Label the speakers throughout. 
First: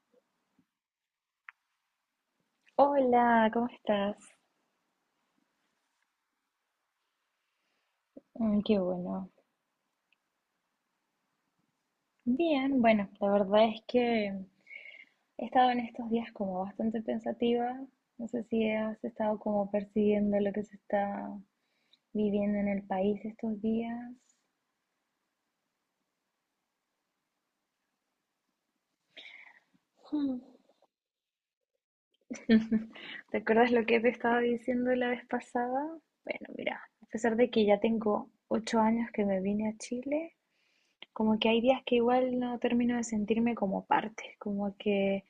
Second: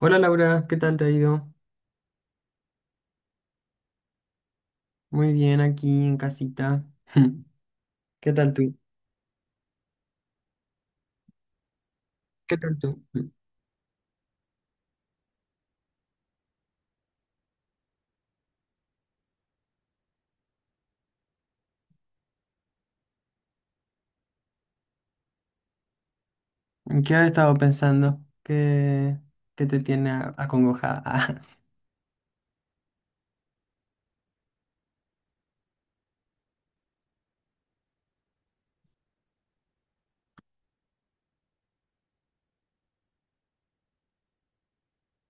Speaker 1: Hola Laura, ¿qué tal te ha ido?
Speaker 2: Hola, ¿cómo estás?
Speaker 1: Muy bien aquí en casita. ¿Qué tal
Speaker 2: Mm,
Speaker 1: tú?
Speaker 2: qué bueno.
Speaker 1: ¿Qué tal
Speaker 2: Bien,
Speaker 1: tú?
Speaker 2: bueno, la verdad es que he estado en estos días como bastante pensativa. No sé si has estado como percibiendo lo que se está viviendo en el país estos días.
Speaker 1: ¿En ¿Qué has estado pensando? ¿Qué te tiene
Speaker 2: Hmm.
Speaker 1: acongojada?
Speaker 2: ¿Te acuerdas lo que te estaba diciendo la vez pasada? Bueno, mira, a pesar de que ya tengo 8 años que me vine a Chile, como que hay días que igual no termino de sentirme como parte, como que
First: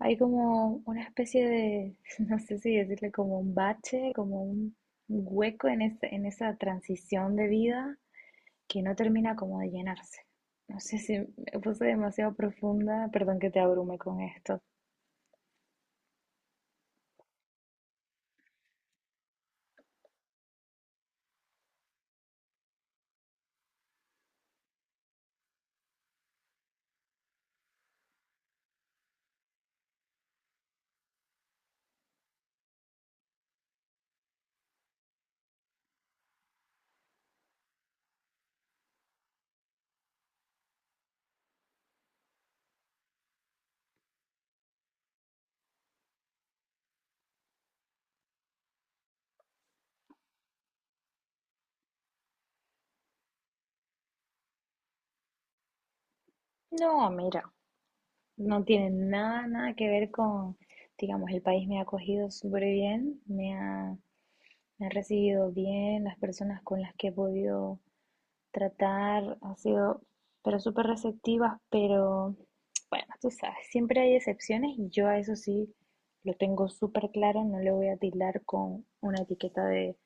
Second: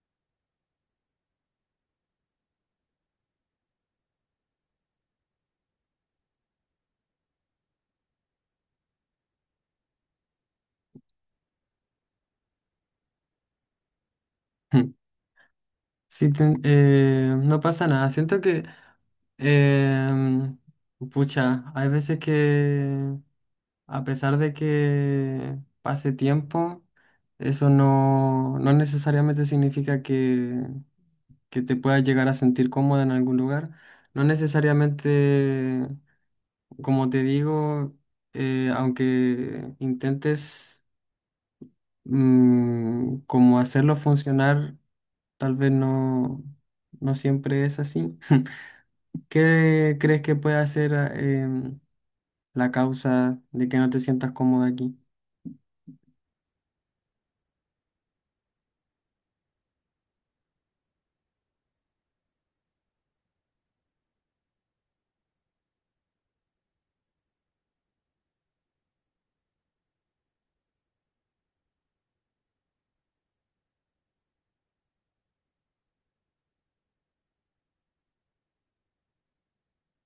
Speaker 2: hay como una especie de, no sé si decirle como un bache, como un hueco en en esa transición de vida que no termina como de llenarse. No sé si me puse demasiado profunda, perdón que te abrume con esto.
Speaker 1: Sí, no pasa nada. Siento que, em, pucha, hay veces que a pesar de que pase tiempo, eso no necesariamente significa que te puedas llegar a sentir cómoda en algún lugar. No necesariamente, como te digo, aunque intentes como hacerlo funcionar, tal vez no, siempre es así. ¿Qué crees que puede ser la causa de que no te sientas cómoda aquí?
Speaker 2: No, mira, no tiene nada, nada que ver con, digamos, el país me ha acogido súper bien, me ha recibido bien, las personas con las que he podido tratar, ha sido, pero súper receptivas, pero bueno, tú sabes, siempre hay excepciones y yo a eso sí lo tengo súper claro, no le voy a tildar con una etiqueta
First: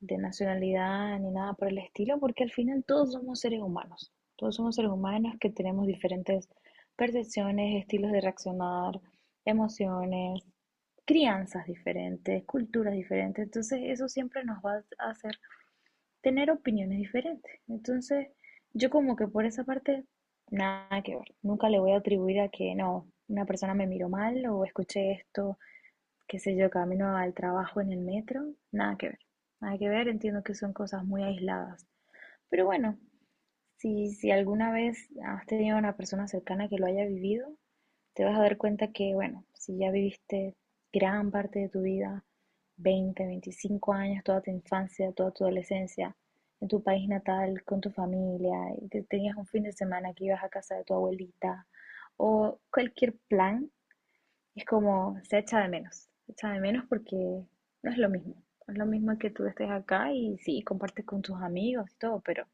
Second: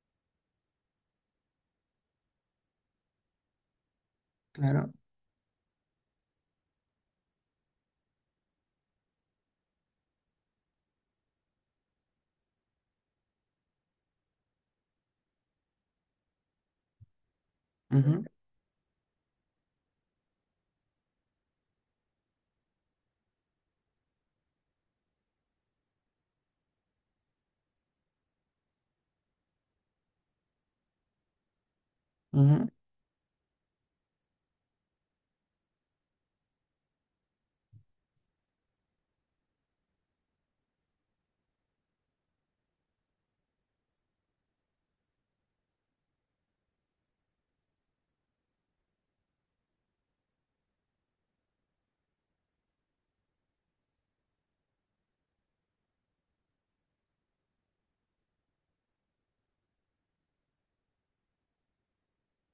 Speaker 2: de nacionalidad ni nada por el estilo, porque al final todos somos seres humanos, todos somos seres
Speaker 1: Claro.
Speaker 2: humanos que tenemos diferentes percepciones, estilos de reaccionar, emociones, crianzas diferentes, culturas diferentes, entonces eso siempre nos va a hacer tener opiniones diferentes.
Speaker 1: Ujú,
Speaker 2: Entonces, yo como que por esa parte, nada que ver. Nunca le voy a atribuir a que no, una persona me miró mal o escuché esto, qué sé yo, camino al trabajo en el metro, nada que ver. Nada que ver, entiendo que son cosas muy aisladas. Pero
Speaker 1: ujú.
Speaker 2: bueno, si, si alguna vez has tenido una persona cercana que lo haya vivido, te vas a dar cuenta que, bueno, si ya viviste gran parte de tu vida, 20 25 años, toda tu infancia, toda tu adolescencia, en tu país natal, con tu familia, y tenías un fin de semana que ibas a casa de tu abuelita, o cualquier plan, es como se echa de menos, se echa de menos porque no es lo mismo, no es lo mismo que tú estés acá y sí, compartes con tus amigos y todo, pero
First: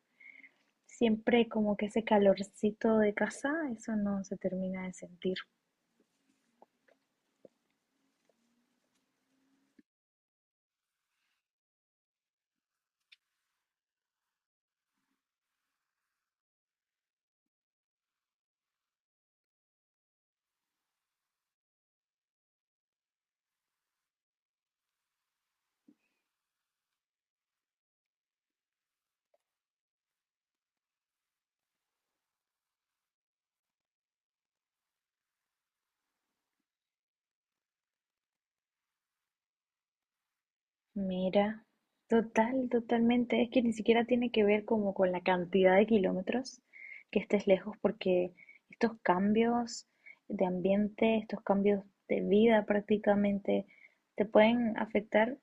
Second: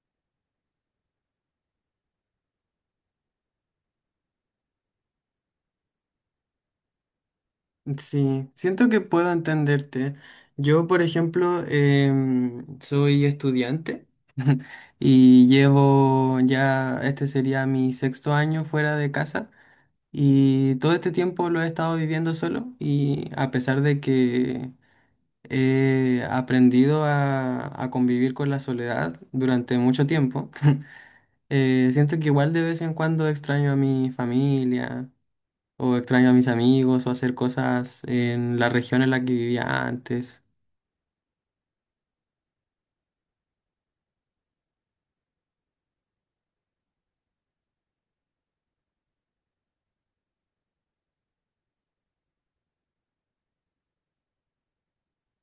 Speaker 2: siempre como que ese calorcito de casa, eso no se termina de sentir.
Speaker 1: Sí, siento que puedo entenderte. Yo, por ejemplo, soy estudiante y llevo ya, este sería mi sexto año fuera de casa, y todo este tiempo lo he estado viviendo solo, y a pesar de que he aprendido a convivir con la soledad durante mucho tiempo, siento que igual de vez en cuando extraño a mi familia o extraño a mis amigos, o hacer cosas en la región en la que vivía antes.
Speaker 2: Mira, total, totalmente. Es que ni siquiera tiene que ver como con la cantidad de kilómetros que estés lejos, porque estos cambios de ambiente, estos cambios de vida prácticamente, te pueden afectar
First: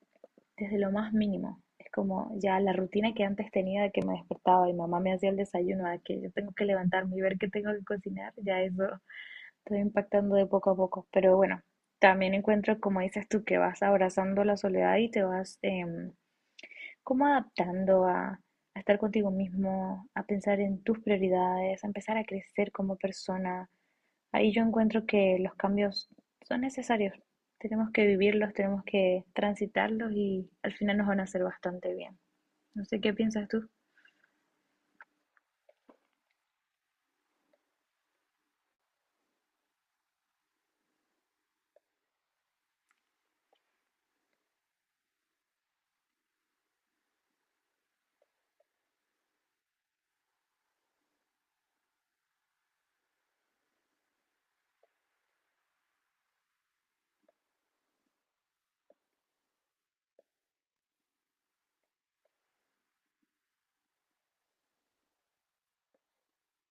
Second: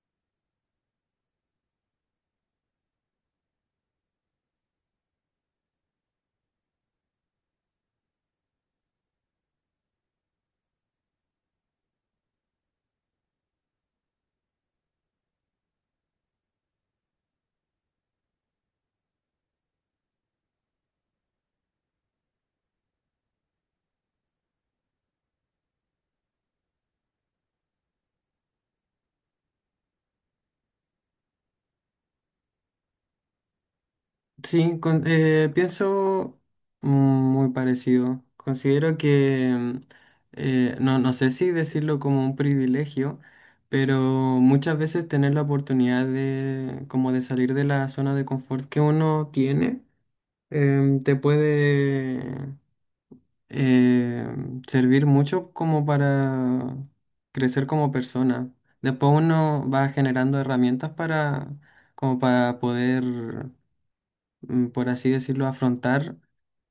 Speaker 2: desde lo más mínimo. Es como ya la rutina que antes tenía de que me despertaba y mamá me hacía el desayuno, a que yo tengo que levantarme y ver qué tengo que cocinar, ya eso estoy impactando de poco a poco, pero bueno, también encuentro, como dices tú, que vas abrazando la soledad y te vas como adaptando a estar contigo mismo, a pensar en tus prioridades, a empezar a crecer como persona. Ahí yo encuentro que los cambios son necesarios, tenemos que vivirlos, tenemos que transitarlos y al final nos van a hacer bastante bien. No sé qué piensas tú.
Speaker 1: Sí, pienso muy parecido. Considero que, no sé si decirlo como un privilegio, pero muchas veces tener la oportunidad como de salir de la zona de confort que uno tiene, te puede eh, servir mucho como para crecer como persona. Después uno va generando herramientas como para poder, por así decirlo, afrontar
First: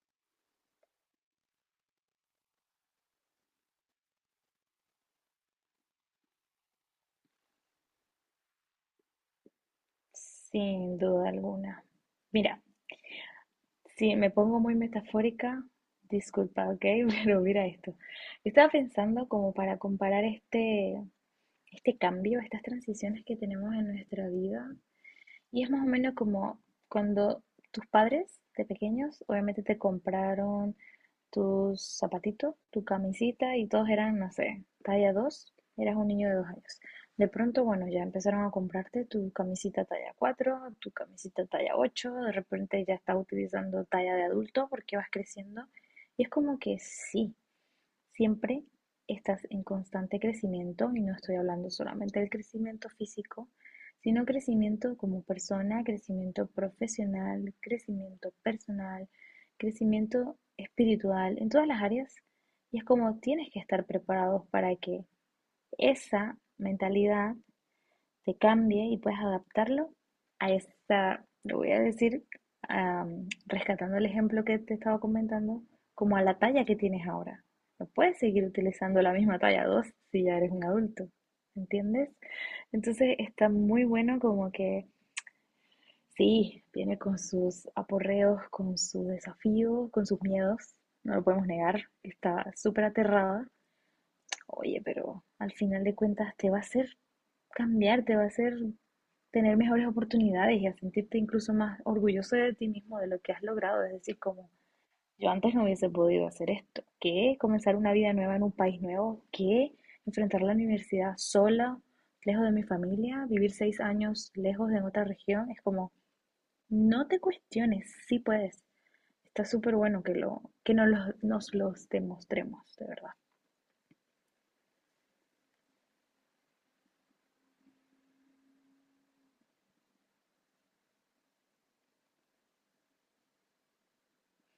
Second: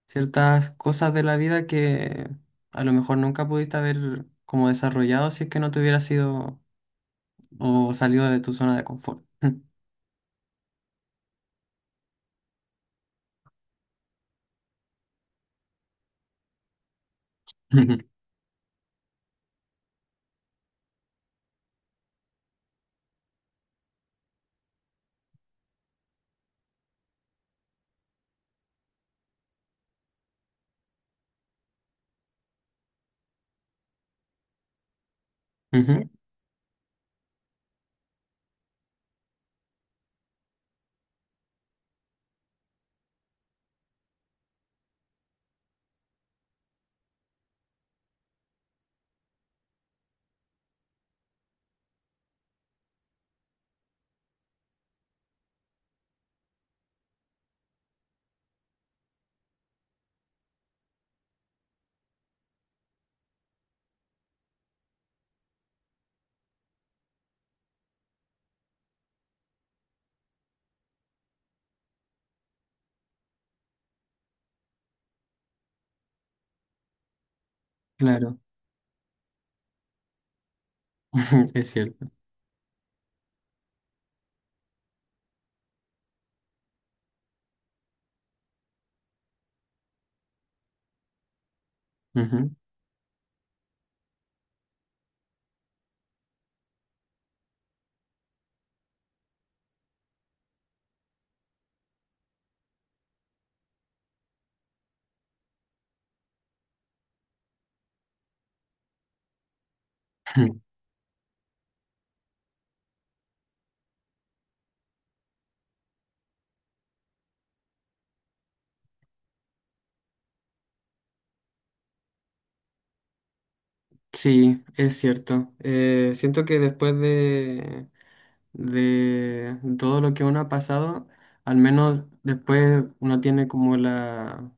Speaker 1: ciertas cosas de la vida que a lo mejor nunca pudiste haber como desarrollado si es que no te hubieras sido o salido de tu zona de confort.
Speaker 2: Sin duda alguna. Mira, si me pongo muy metafórica, disculpa, ¿ok? Pero mira esto. Estaba pensando como para comparar este cambio, estas transiciones que tenemos en nuestra vida. Y es más o menos como cuando tus padres de pequeños obviamente te compraron tus zapatitos, tu camisita y todos eran, no sé, talla 2, eras
Speaker 1: Ujú.
Speaker 2: un niño de 2 años. De pronto, bueno, ya empezaron a comprarte tu camisita talla 4, tu camisita talla 8, de repente ya estás utilizando talla de adulto porque vas creciendo. Y es como que sí, siempre estás en constante crecimiento y no estoy hablando solamente del crecimiento físico, sino crecimiento como persona, crecimiento profesional, crecimiento personal, crecimiento espiritual, en todas las áreas. Y es como tienes que estar preparados para que esa mentalidad se cambie y puedas adaptarlo a esa, lo voy a decir, rescatando el ejemplo que te estaba comentando, como a la talla que tienes ahora. No puedes
Speaker 1: Claro,
Speaker 2: seguir utilizando la misma talla 2 si ya eres un adulto,
Speaker 1: es cierto.
Speaker 2: ¿entiendes? Entonces está muy bueno como que sí, viene con sus aporreos, con sus desafíos, con sus miedos, no lo podemos negar, está
Speaker 1: Ujú.
Speaker 2: súper aterrada. Oye, pero al final de cuentas te va a hacer cambiar, te va a hacer tener mejores oportunidades y a sentirte incluso más orgulloso de ti mismo, de lo que has logrado. Es decir, como yo antes no hubiese podido hacer esto. ¿Qué? Comenzar una vida nueva en un país nuevo. ¿Qué? Enfrentar la universidad sola, lejos de mi familia, vivir 6 años lejos de otra región. Es como, no te cuestiones, sí puedes. Está súper bueno que, lo, que nos los demostremos, de verdad.
Speaker 1: Sí, es cierto. Siento que después de todo lo que uno ha pasado, al menos después uno tiene como la,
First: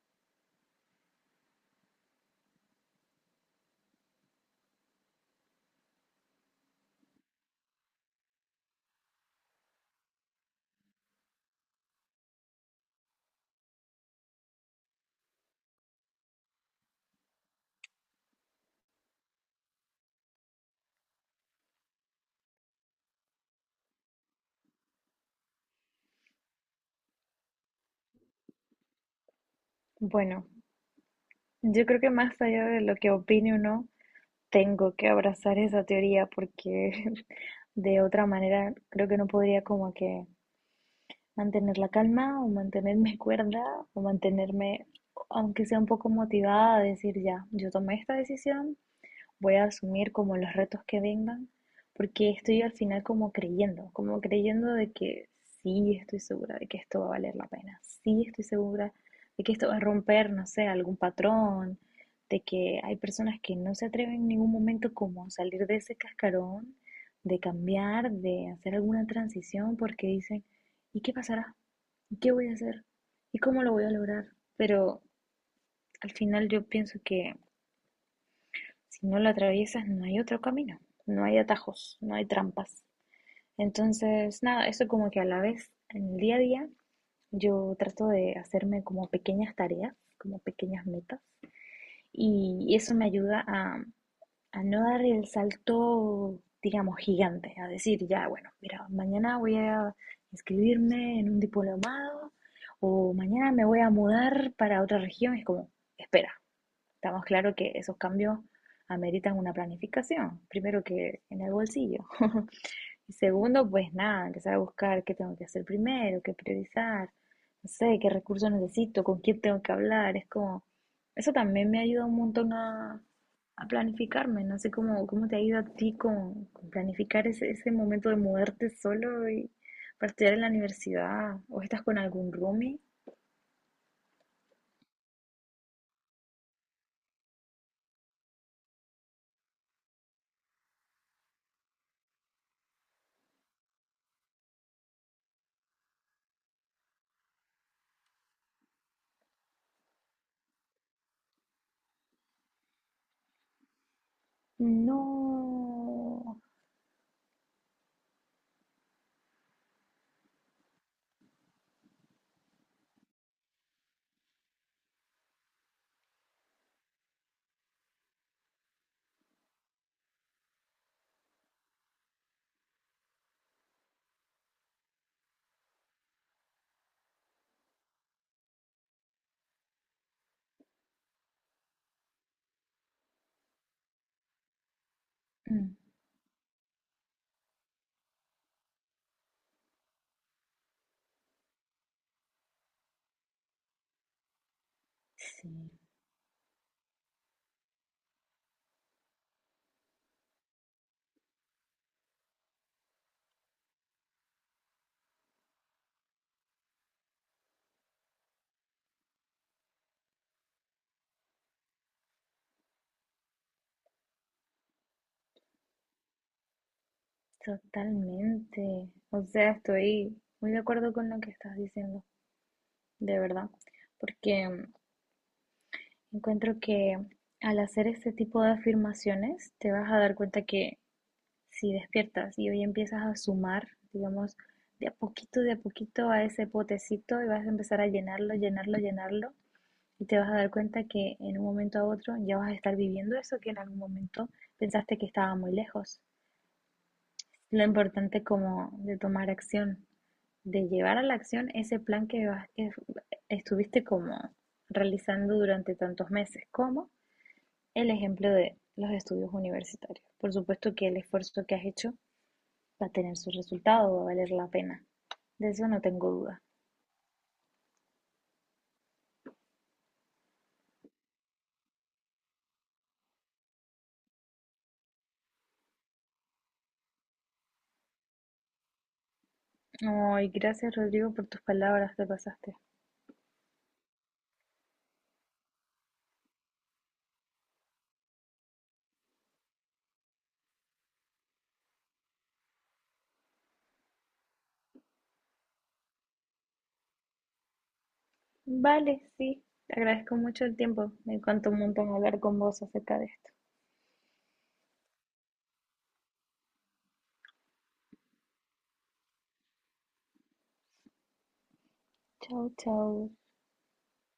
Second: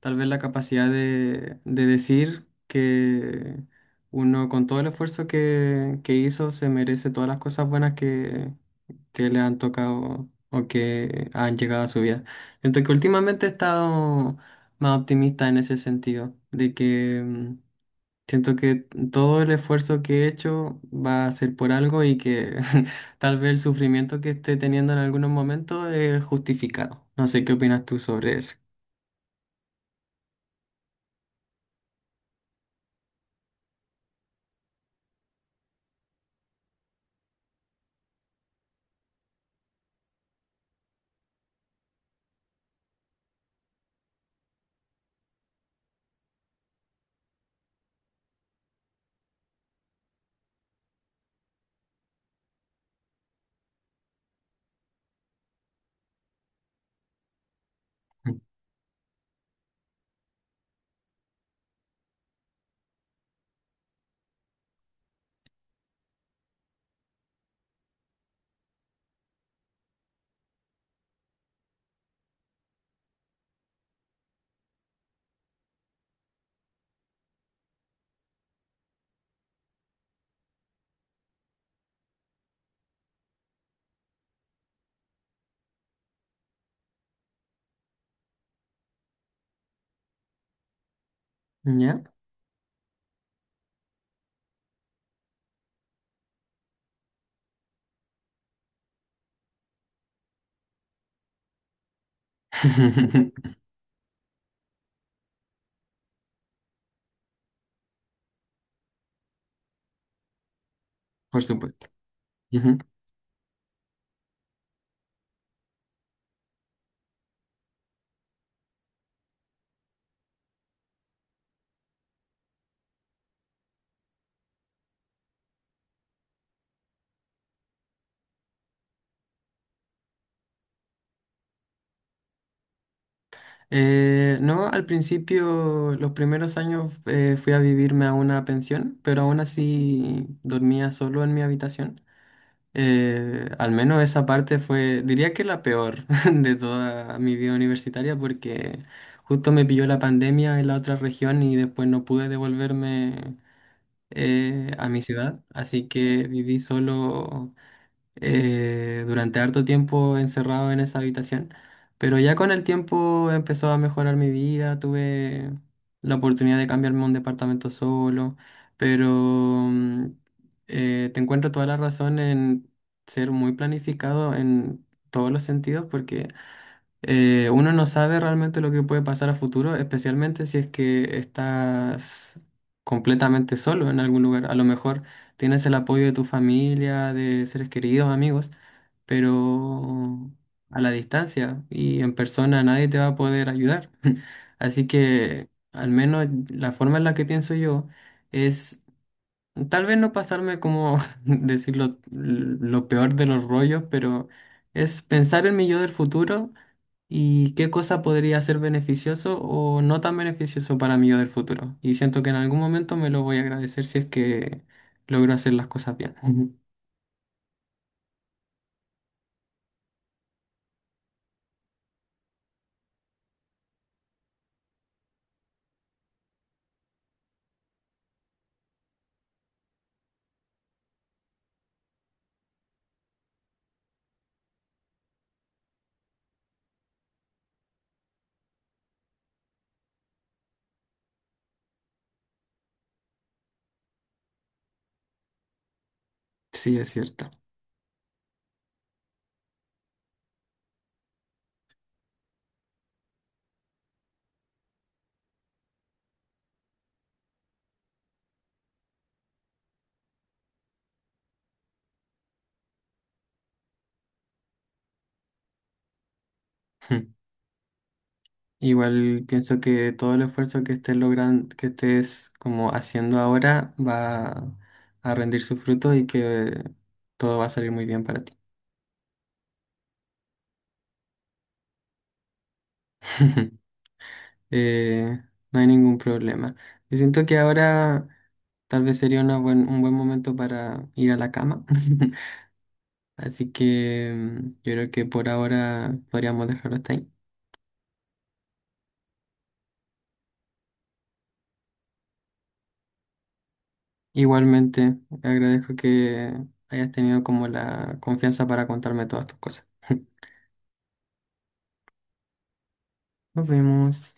Speaker 1: tal vez la capacidad de decir que uno con todo el esfuerzo que hizo se merece todas las cosas buenas que le han tocado o que han llegado a su vida. Siento que últimamente he estado más optimista en ese sentido, de que... mm, siento que todo el esfuerzo que he hecho va a ser por algo, y que tal vez el sufrimiento que esté teniendo en algunos momentos es justificado. No sé qué opinas tú sobre eso.
Speaker 2: Bueno, yo creo que más allá de lo que opine o no, tengo que abrazar esa teoría porque de otra manera creo que no podría como que mantener la calma o mantenerme cuerda o mantenerme, aunque sea un poco motivada a decir ya, yo tomé esta decisión, voy a asumir como los retos que vengan, porque estoy al final como creyendo de que sí estoy segura de que esto va a valer la pena, sí estoy segura de que esto va a romper, no sé, algún patrón, de que hay personas que no se atreven en ningún momento como a salir de ese cascarón, de cambiar, de hacer alguna transición, porque dicen, ¿y qué pasará? ¿Y qué voy a hacer? ¿Y cómo lo voy a lograr? Pero al final yo pienso que si no lo atraviesas, no hay otro camino, no hay atajos, no hay trampas. Entonces, nada, eso como que a la vez, en el día a día, yo trato de hacerme como pequeñas tareas, como pequeñas metas,
Speaker 1: ¿Ya?
Speaker 2: y eso me ayuda a no dar el salto, digamos, gigante, a decir, ya, bueno, mira, mañana voy a inscribirme en un diplomado o mañana me voy a mudar para otra región. Es como, espera, estamos claro que esos cambios ameritan una planificación. Primero que en
Speaker 1: Por
Speaker 2: el
Speaker 1: supuesto.
Speaker 2: bolsillo.
Speaker 1: Ujú.
Speaker 2: Y segundo, pues nada, empezar a buscar qué tengo que hacer primero, qué priorizar, no sé, qué recursos necesito, con quién tengo que hablar. Es como, eso también me ayuda un montón a planificarme. No sé cómo te ha ido a ti con planificar ese momento de mudarte solo y para estudiar en la universidad. ¿O estás con algún roomie?
Speaker 1: No, al principio, los primeros años fui a vivirme a una pensión, pero aún así dormía solo en mi habitación. Al menos esa parte fue, diría que la peor de toda mi vida universitaria, porque justo me pilló la pandemia en la otra región y después no pude devolverme a mi ciudad, así que
Speaker 2: No.
Speaker 1: viví solo durante harto tiempo encerrado en esa habitación, pero ya con el tiempo empezó a mejorar mi vida, tuve la oportunidad de cambiarme a un departamento solo, pero mm, te encuentro toda la razón en ser muy planificado en todos los sentidos, porque uno no sabe realmente lo que puede pasar a futuro, especialmente si es que estás completamente solo en algún lugar. A lo mejor tienes el
Speaker 2: Mm,
Speaker 1: apoyo de tu familia, de seres queridos, amigos, pero a la distancia y en persona nadie te va a poder ayudar. Así que
Speaker 2: sí.
Speaker 1: al menos la forma en la que pienso yo es tal vez no pasarme como decirlo lo peor de los rollos, pero es pensar en mi yo del futuro. ¿Y qué cosa podría ser beneficioso o no tan beneficioso para mí yo del futuro? Y siento que en algún momento me lo voy a agradecer si es que logro hacer las cosas bien. Ujú.
Speaker 2: Totalmente. O sea, estoy muy de acuerdo con lo que estás diciendo, de verdad, porque encuentro que al hacer este tipo de afirmaciones te vas a dar cuenta que si despiertas y hoy empiezas a sumar, digamos, de a poquito a ese potecito y vas a empezar a llenarlo, llenarlo, llenarlo, y te vas a dar cuenta que en un momento a otro ya vas a estar viviendo eso que en algún momento pensaste que estaba muy lejos.
Speaker 1: Sí, es cierto.
Speaker 2: Lo importante como de tomar acción, de llevar a la acción ese plan que estuviste como realizando durante tantos meses, como el ejemplo de los estudios universitarios. Por supuesto que el esfuerzo que has hecho va a tener su resultado, va a valer la pena. De eso no tengo duda.
Speaker 1: Igual pienso que todo el esfuerzo que estés logrando, que estés como haciendo ahora, va a rendir su fruto, y que todo va a salir muy bien para ti.
Speaker 2: Ay, gracias Rodrigo por tus palabras, te pasaste.
Speaker 1: Eh, no hay ningún problema. Yo siento que ahora tal vez sería una un buen momento para ir a la cama. Así que yo creo que por ahora podríamos dejarlo hasta ahí.
Speaker 2: Vale, sí, te agradezco mucho el tiempo. Me encantó un montón hablar con vos acerca de esto.
Speaker 1: Igualmente, agradezco que hayas tenido como la confianza para contarme todas tus cosas.
Speaker 2: Chao, chao.
Speaker 1: Nos vemos.